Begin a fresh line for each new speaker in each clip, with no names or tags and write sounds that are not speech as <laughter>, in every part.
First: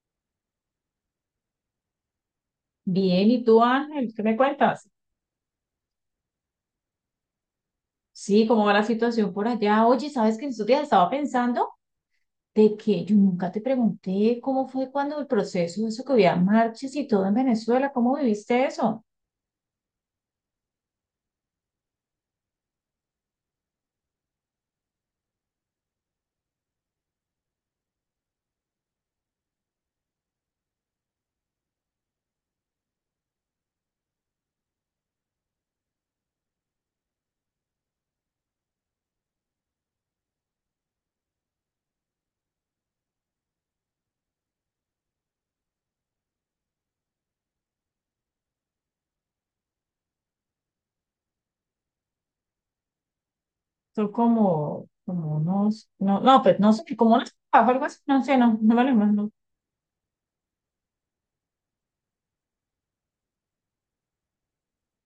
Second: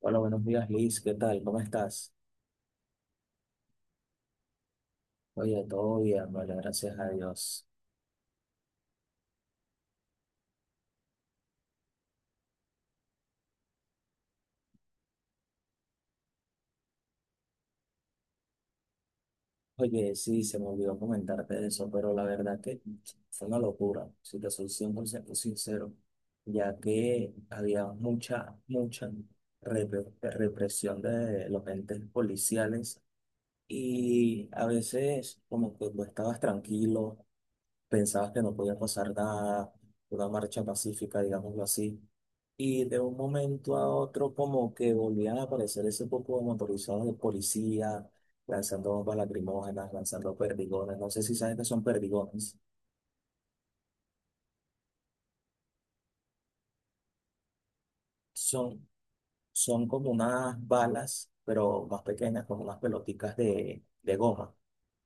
Hola, buenos días, Liz. ¿Qué tal? ¿Cómo estás?
Bien, ¿y tú, Ángel? ¿Qué me cuentas?
Oye, todo bien, vale, gracias a Dios.
Sí, ¿cómo va la situación por allá? Oye, ¿sabes que en estos días estaba pensando de que yo nunca te pregunté cómo fue cuando el proceso, eso que había marchas y todo en Venezuela? ¿Cómo viviste eso?
Oye, sí, se me olvidó comentarte de eso, pero la verdad que fue una locura, si te soy 100% sincero, ya que había mucha, mucha represión de los entes policiales y a veces como que tú estabas tranquilo pensabas que no podía pasar nada, una marcha pacífica, digámoslo así. Y de un momento a otro como que volvían a aparecer ese poco de motorizados de policía, lanzando bombas lacrimógenas, lanzando perdigones. No sé si sabes que son perdigones.
Son como, como unos, pues no sé, como unas papas, algo así, no sé, no me
Son,
lo imagino.
son como unas balas, pero más pequeñas, como unas pelotitas de goma.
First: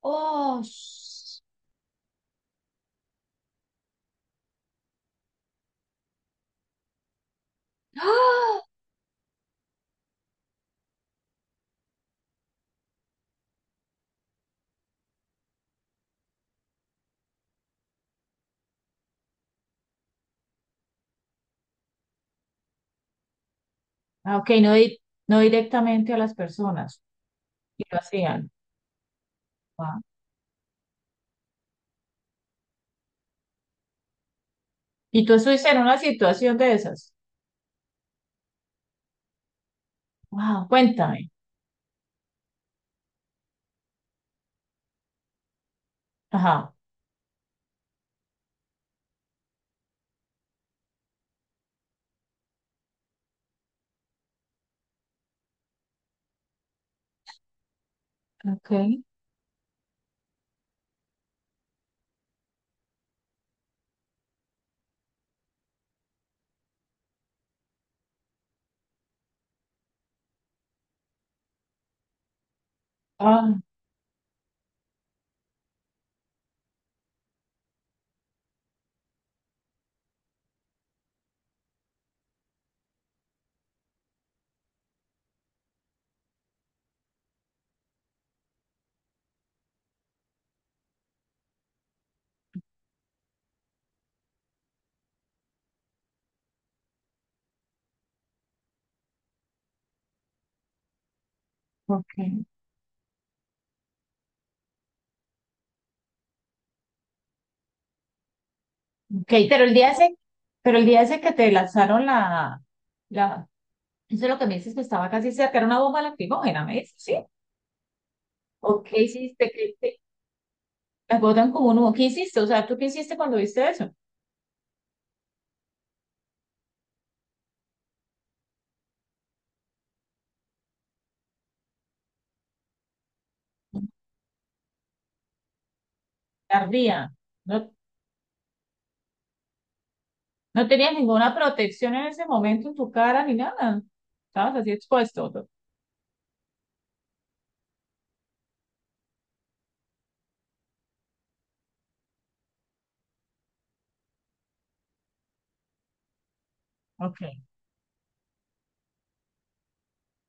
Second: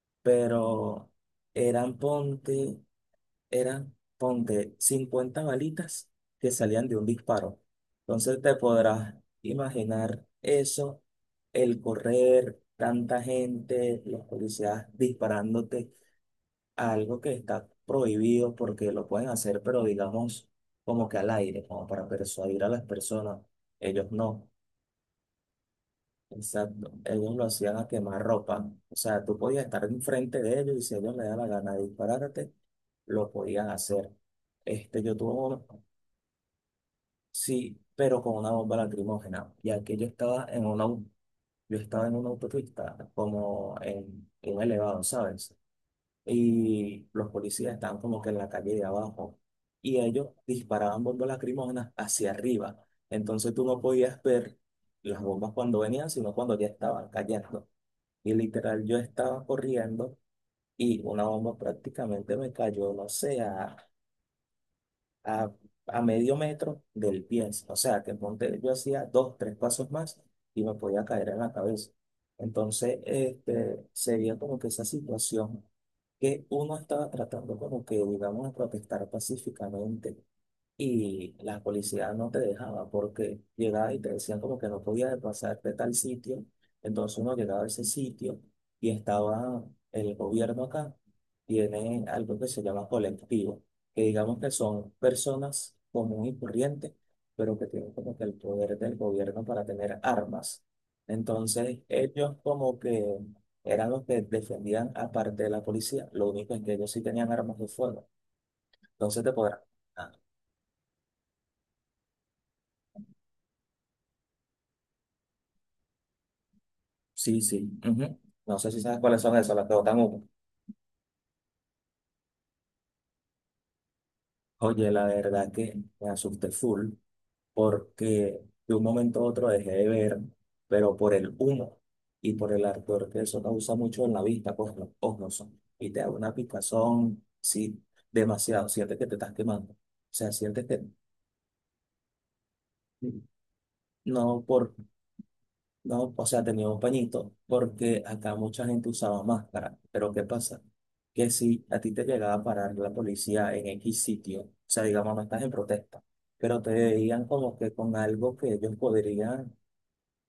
Oh,
Pero
sh-
eran, ponte, eran, ponte, 50 balitas que salían de un disparo. Entonces te
¡Ah!
podrás imaginar eso, el correr, tanta gente, los policías disparándote, algo que está prohibido porque lo pueden hacer, pero digamos como que al aire, como para persuadir a las personas. Ellos
Ah,
no.
ok, no directamente a las
Exacto.
personas,
Ellos lo hacían
y
a
lo
quemar
hacían.
ropa. O sea, tú podías estar
Wow.
enfrente de ellos y si a ellos les daba la gana de dispararte, lo podían hacer. Este, yo
¿Y tú
tuve,
estuviste en una situación de esas?
sí, pero con una bomba lacrimógena. Y aquí yo estaba en
Wow,
una,
cuéntame.
yo estaba en una autopista, como en un elevado, ¿sabes?
Ajá.
Y los policías estaban como que en la calle de abajo. Y ellos disparaban bombas lacrimógenas hacia arriba. Entonces tú no podías ver las bombas cuando venían, sino cuando ya estaban cayendo. Y literal, yo
Okay.
estaba corriendo y una bomba prácticamente me cayó, no sé, a, a medio metro del pie. O sea, que ponte, yo hacía dos, tres pasos más y me podía caer en la cabeza. Entonces,
Ah,
este, sería como que esa situación que uno estaba tratando como que, digamos, de protestar pacíficamente y la policía no te dejaba porque llegaba y te decían como que no podías pasar de tal sitio. Entonces uno llegaba a ese sitio y estaba el gobierno acá. Tiene algo que se llama colectivo, que digamos que son personas común y corriente pero que tienen como que el poder del gobierno para tener armas. Entonces ellos
okay.
como que eran los que defendían aparte de la policía. Lo único es que ellos sí tenían armas de fuego. Entonces te
Okay,
podrán...
pero el día ese que te lanzaron la, eso es lo que me dices que estaba casi cerca, era una bomba lacrimógena, ¿me dices? Sí.
Sí, sí. Ujú. No sé si
¿O
sabes
qué
cuáles son
hiciste?
esas, las que botan humo.
¿Las botan como un humo? ¿Qué hiciste? O sea, ¿tú qué hiciste cuando viste eso?
Oye, la verdad que me asusté full porque de un momento a otro dejé de ver, pero por el humo y por el ardor que eso causa mucho en la vista, pues los ojos son. Y te da una
Tardía.
picazón,
No,
sí, demasiado. Sientes que te estás quemando. O sea, sientes
no
que
tenías ninguna protección en ese momento en tu
mm,
cara ni nada.
no,
Estabas así
por
expuesto.
No, o sea, tenía un pañito, porque acá mucha gente usaba máscara. Pero ¿qué pasa? Que si a ti te llegaba a parar la policía en X sitio, o sea, digamos, no estás en protesta, pero te veían
Okay.
como que con algo que ellos podrían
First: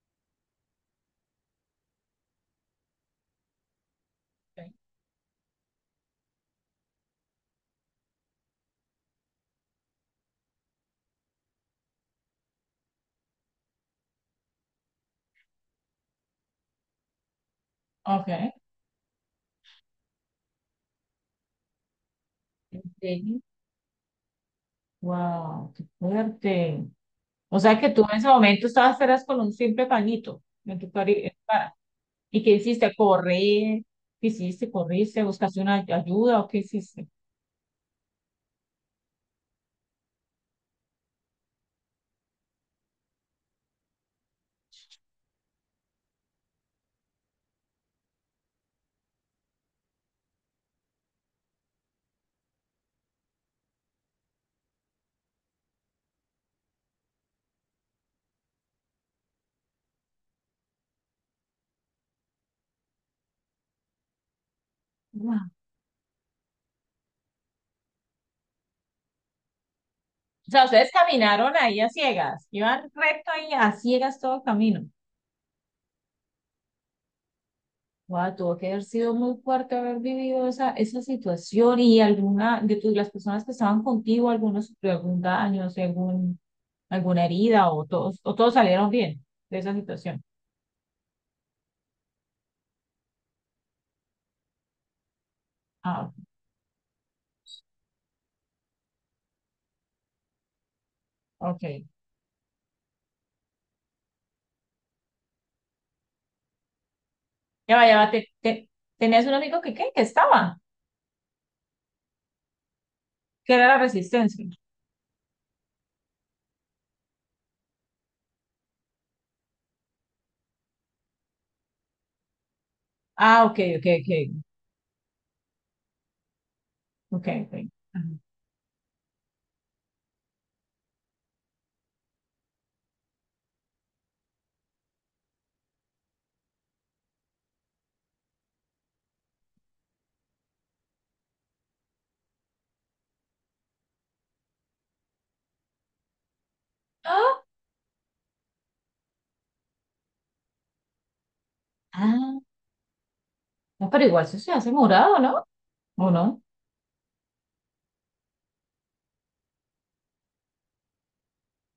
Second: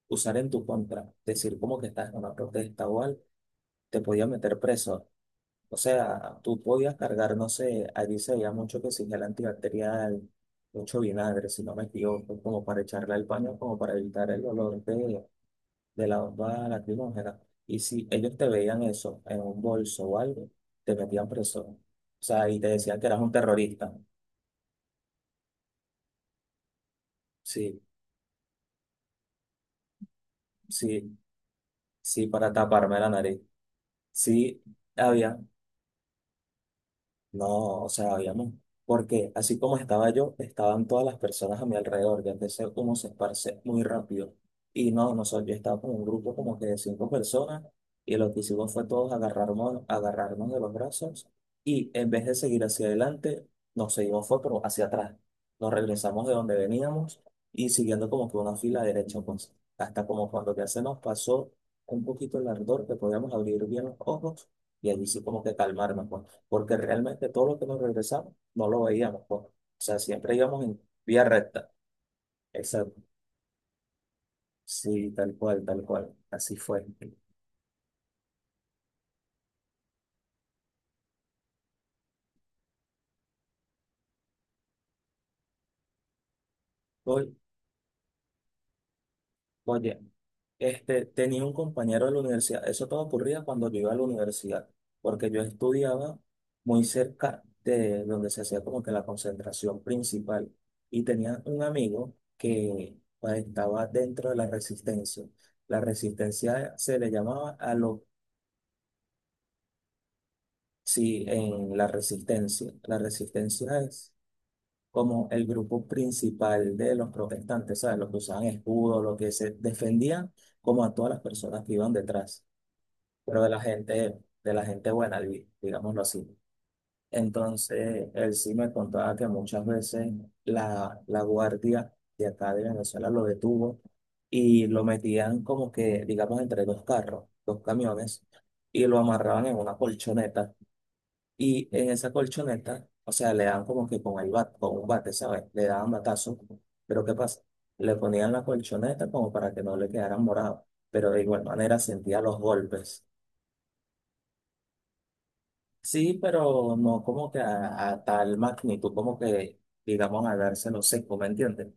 usar en tu contra, decir como que estás en una protesta o algo, te podían meter
Okay.
preso. O sea, tú podías cargar, no sé, allí se veía mucho que si gel antibacterial, mucho vinagre, si no me equivoco, como para echarle al paño, como para evitar el olor de la bomba lacrimógena. Y si ellos te
Okay.
veían eso en un bolso o algo, te metían preso. O sea, y te decían que eras un terrorista.
Wow, qué fuerte. O sea
Sí,
que tú en ese momento estabas eras con un simple pañito en
sí,
en tu cara.
sí,
¿Y qué
para
hiciste?
taparme la
¿Correr?
nariz.
¿Qué
Sí,
hiciste? ¿Corriste?
había
¿Buscaste una ayuda o qué hiciste?
No, o sea, habíamos, porque así como estaba yo, estaban todas las personas a mi alrededor, ya empecé como se esparce muy rápido. Y no, nosotros, yo estaba con un grupo como que de cinco personas, y lo que hicimos fue todos agarrarnos, agarrarnos de los brazos, y en vez de seguir hacia adelante, nos seguimos fue pero hacia atrás. Nos regresamos de donde veníamos, y siguiendo como que una fila derecha, pues, hasta como cuando ya se nos pasó un poquito el ardor, que podíamos abrir bien los ojos, y allí sí como que
Wow.
calmarnos, pues porque realmente todo lo que nos regresamos no lo veíamos, pues. O sea, siempre
O
íbamos
sea,
en
ustedes
vía
caminaron
recta.
ahí a ciegas, iban
Exacto.
recto ahí a ciegas todo el camino.
Sí, tal cual, tal cual. Así fue.
Wow, tuvo que haber sido muy fuerte haber vivido esa situación, y alguna de tus, las personas que estaban contigo, algunos sufrió algún daño, o sea, algún, alguna
Oy-
herida, o todos salieron bien de esa
Oye,
situación.
este, tenía un compañero de la universidad. Eso todo ocurría cuando yo iba a la universidad, porque yo
Ah,
estudiaba muy cerca de donde se hacía como que la concentración principal. Y tenía un
ok.
amigo que pues, estaba dentro de la resistencia. La resistencia se le llamaba a
Ya va, ya
los
va, te- te- tenías un amigo que, ¿qué? Que estaba,
Sí, en la resistencia. La
que era la
resistencia es
resistencia.
como el grupo principal de los protestantes, ¿sabes? Los que usaban escudo, los que se defendían como a todas las personas que iban detrás, pero
Ah, ok, ok, ok,
de la gente buena, digámoslo así.
ok, ok. Ajá.
Entonces, él sí me contaba que muchas veces la guardia de acá de Venezuela lo detuvo y lo metían como que, digamos, entre dos carros, dos camiones, y lo amarraban en una colchoneta y en esa colchoneta, o sea, le dan como que con el con un bate, ¿sabes? Le daban batazo. Pero ¿qué pasa?
Ah,
Le ponían la colchoneta como para que no le quedaran morados. Pero de igual manera sentía los
ah,
golpes.
no, pero igual eso se hace morado, ¿no? ¿O
Sí,
no?
pero no como que a tal magnitud, como que, digamos, al dárselo seco, ¿me entiendes?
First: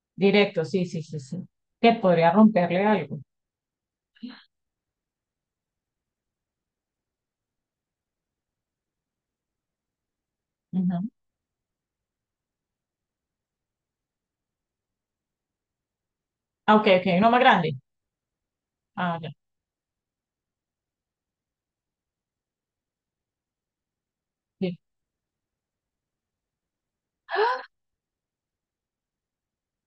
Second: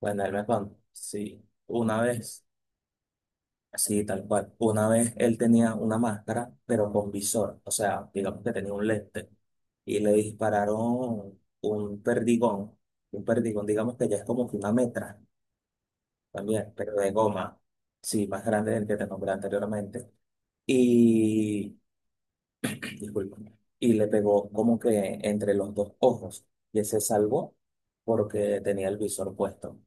Bueno, él me
Directo,
contó,
sí, sí, sí,
sí,
sí. Que
una
podría
vez.
romperle algo.
Sí, tal cual. Una vez él tenía una máscara, pero con visor, o sea, digamos que tenía un lente, y le
Ujú.
dispararon un perdigón, digamos que ya es como que una metra también,
Ah, ok,
pero
ok,
de
uno más
goma,
grande.
sí, más grande del que te
Ah, ya.
nombré anteriormente. Y, <clears throat> disculpa, y le pegó
Sí.
como que entre los dos ojos, y él se salvó porque tenía el visor puesto.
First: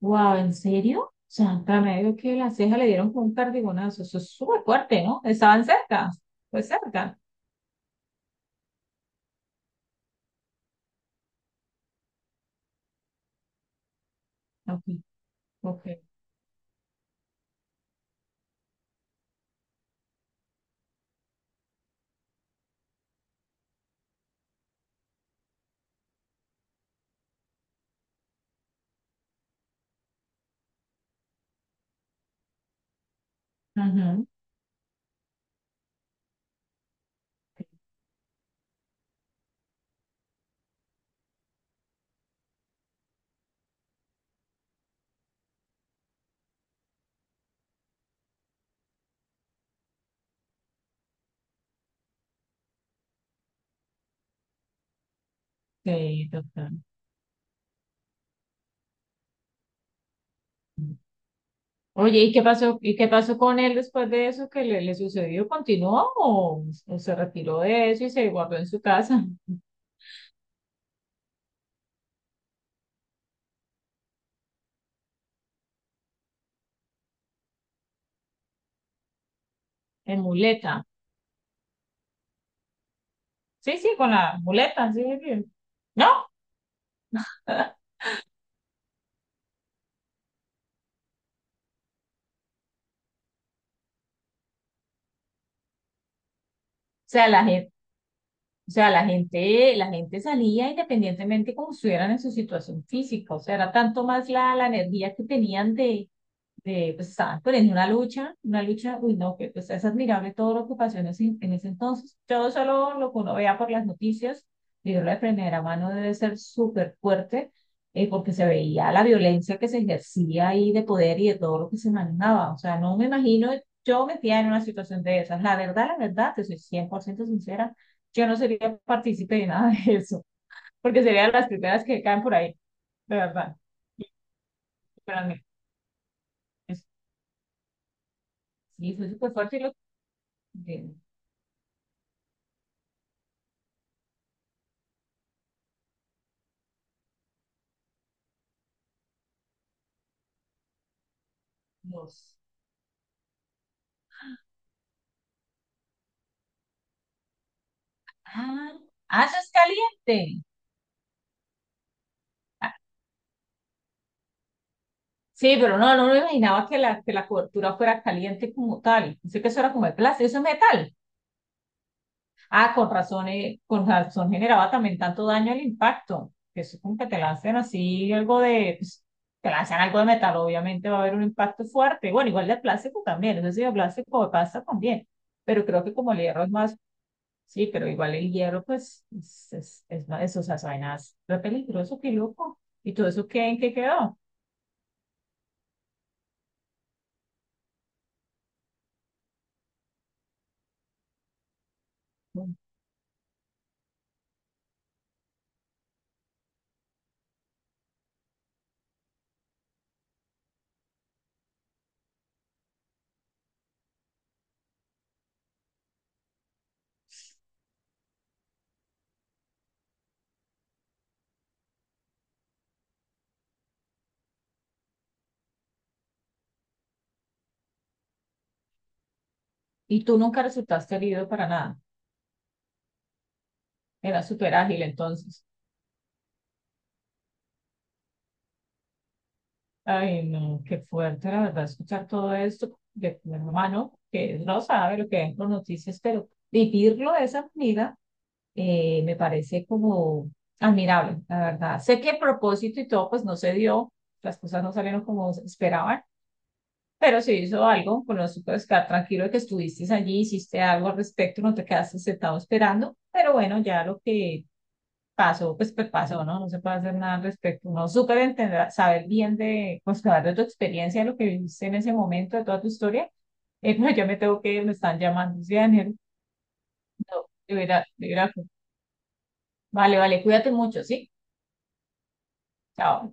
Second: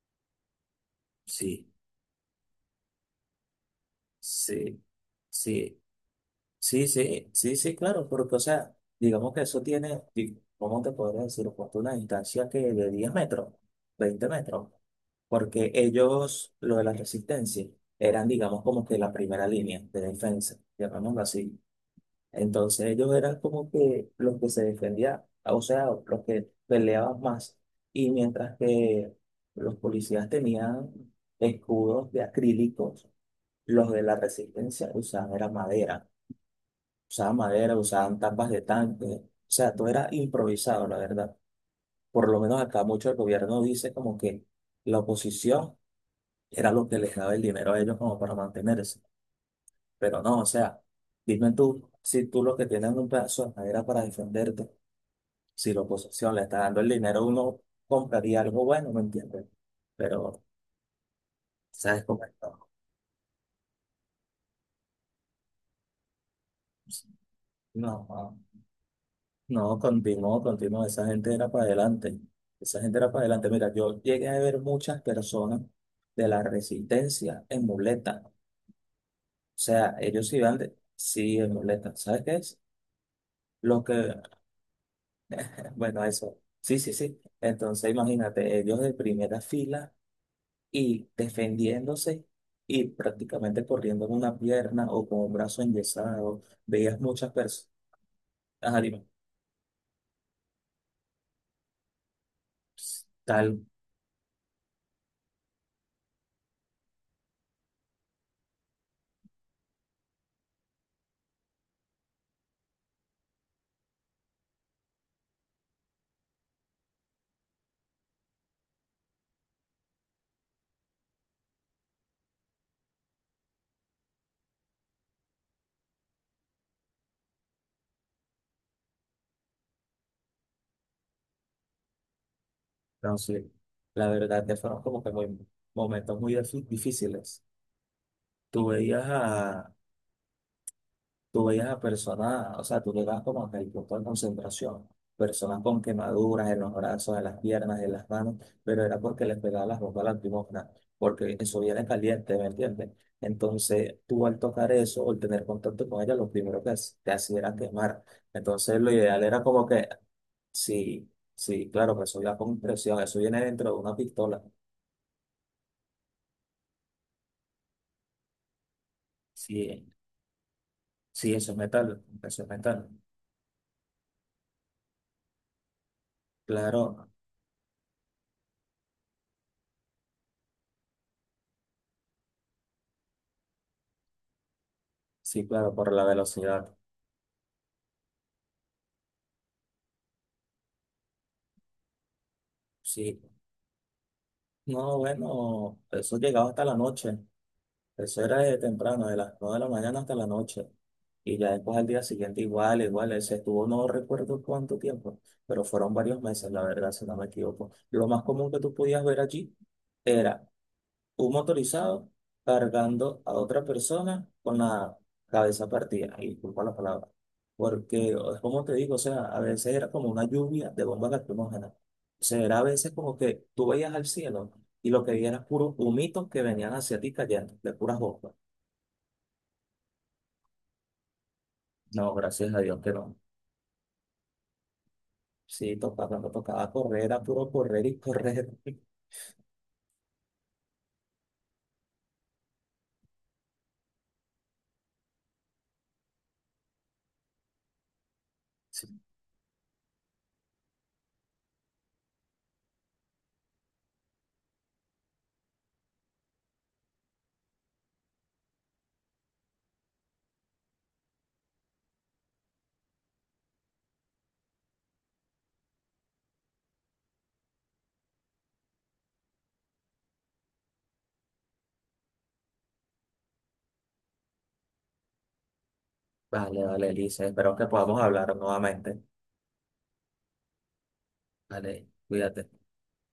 Wow, ¿en serio?
Sí,
Santa medio que la ceja le dieron con un cardigonazo. Eso es súper
sí,
fuerte, ¿no? Estaban
sí.
cerca, pues
Sí,
cerca.
sí, sí, sí, claro, porque, o sea, digamos que eso tiene, ¿cómo te podría decir? Pues, una distancia que de 10 metros, 20 metros,
Ok,
porque
ok.
ellos, lo de la resistencia, eran, digamos, como que la primera línea de defensa, llamémoslo así. Entonces ellos eran como que los que se defendían, o sea, los que peleaban más, y mientras que los policías tenían escudos de acrílicos, los de la
Ujú.
resistencia usaban era madera usaban madera, usaban tapas de tanque, o sea, todo era improvisado, la verdad. Por lo menos acá mucho el gobierno dice como que la oposición era lo que les daba el dinero a ellos como para mantenerse, pero no, o sea, dime tú, si tú lo que tienes es un pedazo de madera para defenderte, si la
Sí,
oposición le está
doctor.
dando el dinero, uno compraría algo bueno, ¿me entiendes? Pero, ¿sabes
Oye,
cómo
¿y
es?
qué
¿Todo?
pasó? ¿Y qué pasó con él después de eso que le sucedió? ¿Continuó o se retiró de eso
No,
y se
no.
guardó en su casa
No, continuó, continuó. Esa gente era para adelante. Esa gente era para adelante. Mira, yo llegué a ver muchas personas de la resistencia en muleta. O sea,
<laughs> en
ellos iban de...
muleta?
Sí, en muleta. ¿Sabes qué es?
Sí,
Lo
sí, con
que...
la muleta, sí, sí.
Bueno,
¿No?
eso. Sí, sí, sí.
<laughs>
Entonces, imagínate, ellos de primera fila y defendiéndose y prácticamente corriendo en una pierna o con un brazo enyesado. Veías
O sea,
muchas
la gente,
personas.
la gente salía independientemente como estuvieran en su situación física. O sea,
Tal.
era tanto más la energía que tenían de pues, estaban poniendo una lucha, uy, no, que pues es admirable todo lo que en en ese entonces. Yo solo lo que uno vea por las noticias, vivirlo de primera mano debe ser súper fuerte, porque se veía la violencia que se ejercía ahí de poder y de todo lo que se manejaba. O sea, no me imagino yo metía en una situación de esas. La verdad, te soy 100% sincera, yo no sería partícipe de nada de eso, porque serían las primeras que caen por ahí,
No,
de
sí,
verdad.
la verdad que fueron como que
Pero a
muy,
mí,
momentos muy
es-
difíciles. Tú
sí,
veías
fue súper fuerte y
a,
de-
tú veías a personas, o sea, tú le llegabas como que el punto de concentración, personas con quemaduras en los brazos, en las piernas, en las manos, pero era porque les pegaba las bombas lacrimógenas, porque eso viene caliente,
Los-
¿me entiendes? Entonces, tú al tocar eso o al tener contacto con ella, lo primero que te hacía era quemar.
ah,
Entonces, lo ideal
ah, eso
era
es
como que,
caliente.
sí, sí, claro, que eso iba con
Ah,
presión, eso viene dentro de una pistola.
sí, pero no, no me imaginaba que que la cobertura fuera caliente como tal. Pensé que eso era como de
Sí,
plástico, eso es metal.
sí, eso es metal, eso es
Ah,
metal.
con razón generaba también tanto daño el impacto. Que eso
Claro,
como que te lanzan así algo de, pues, te lanzan algo de metal, obviamente va a haber un impacto fuerte. Bueno, igual de plástico también, eso sí, de plástico pasa también.
sí,
Pero
claro,
creo
por
que
la
como el hierro es
velocidad.
más. Sí, pero igual el hierro, pues, es una de esas vainas re peligroso, qué loco. ¿Y todo
Sí.
eso qué, en qué quedó?
No, bueno, eso llegaba hasta la noche. Eso era de temprano, de las 9 de la mañana hasta la noche. Y ya después al día siguiente igual, igual, ese estuvo, no recuerdo cuánto tiempo, pero fueron varios meses, la verdad, si no me equivoco. Lo más común que tú podías ver allí era un motorizado cargando a otra persona con la cabeza partida, y disculpa la palabra, porque como te digo, o sea, a veces era como una lluvia de bombas lacrimógenas, o sea, era a veces como que tú veías al cielo y lo que veías era puros humitos que venían hacia ti cayendo, de puras bombas.
¿Y tú nunca resultaste herido para nada?
No, gracias a Dios que no.
Era súper ágil entonces.
Sí, tocaba, cuando tocaba correr, era puro correr y correr. <laughs>
Ay, no, qué fuerte, la verdad, escuchar todo esto de mi hermano, que no sabe lo que ven por noticias, pero vivirlo de esa manera,
Sí.
me parece como admirable, la verdad. Sé que el propósito y todo, pues, no se dio, las cosas no salieron como esperaban. Pero se hizo algo, con eso puedes quedar tranquilo de que estuviste allí, hiciste algo al respecto, no te quedaste sentado esperando, pero bueno, ya lo que pasó, pues, pasó, ¿no? No se puede hacer nada al respecto. Uno súper entenderá, saber bien de, pues, saber de tu experiencia, de lo que viviste en ese momento, de toda tu historia. <laughs> No, yo me tengo que ir, me están llamando, sí, Daniel.
Vale, vale, Elisa,
No,
espero
de
que
verdad,
podamos
de verdad.
hablar nuevamente.
Vale, vale, cuídate mucho, ¿sí?
Vale, cuídate.
Chao.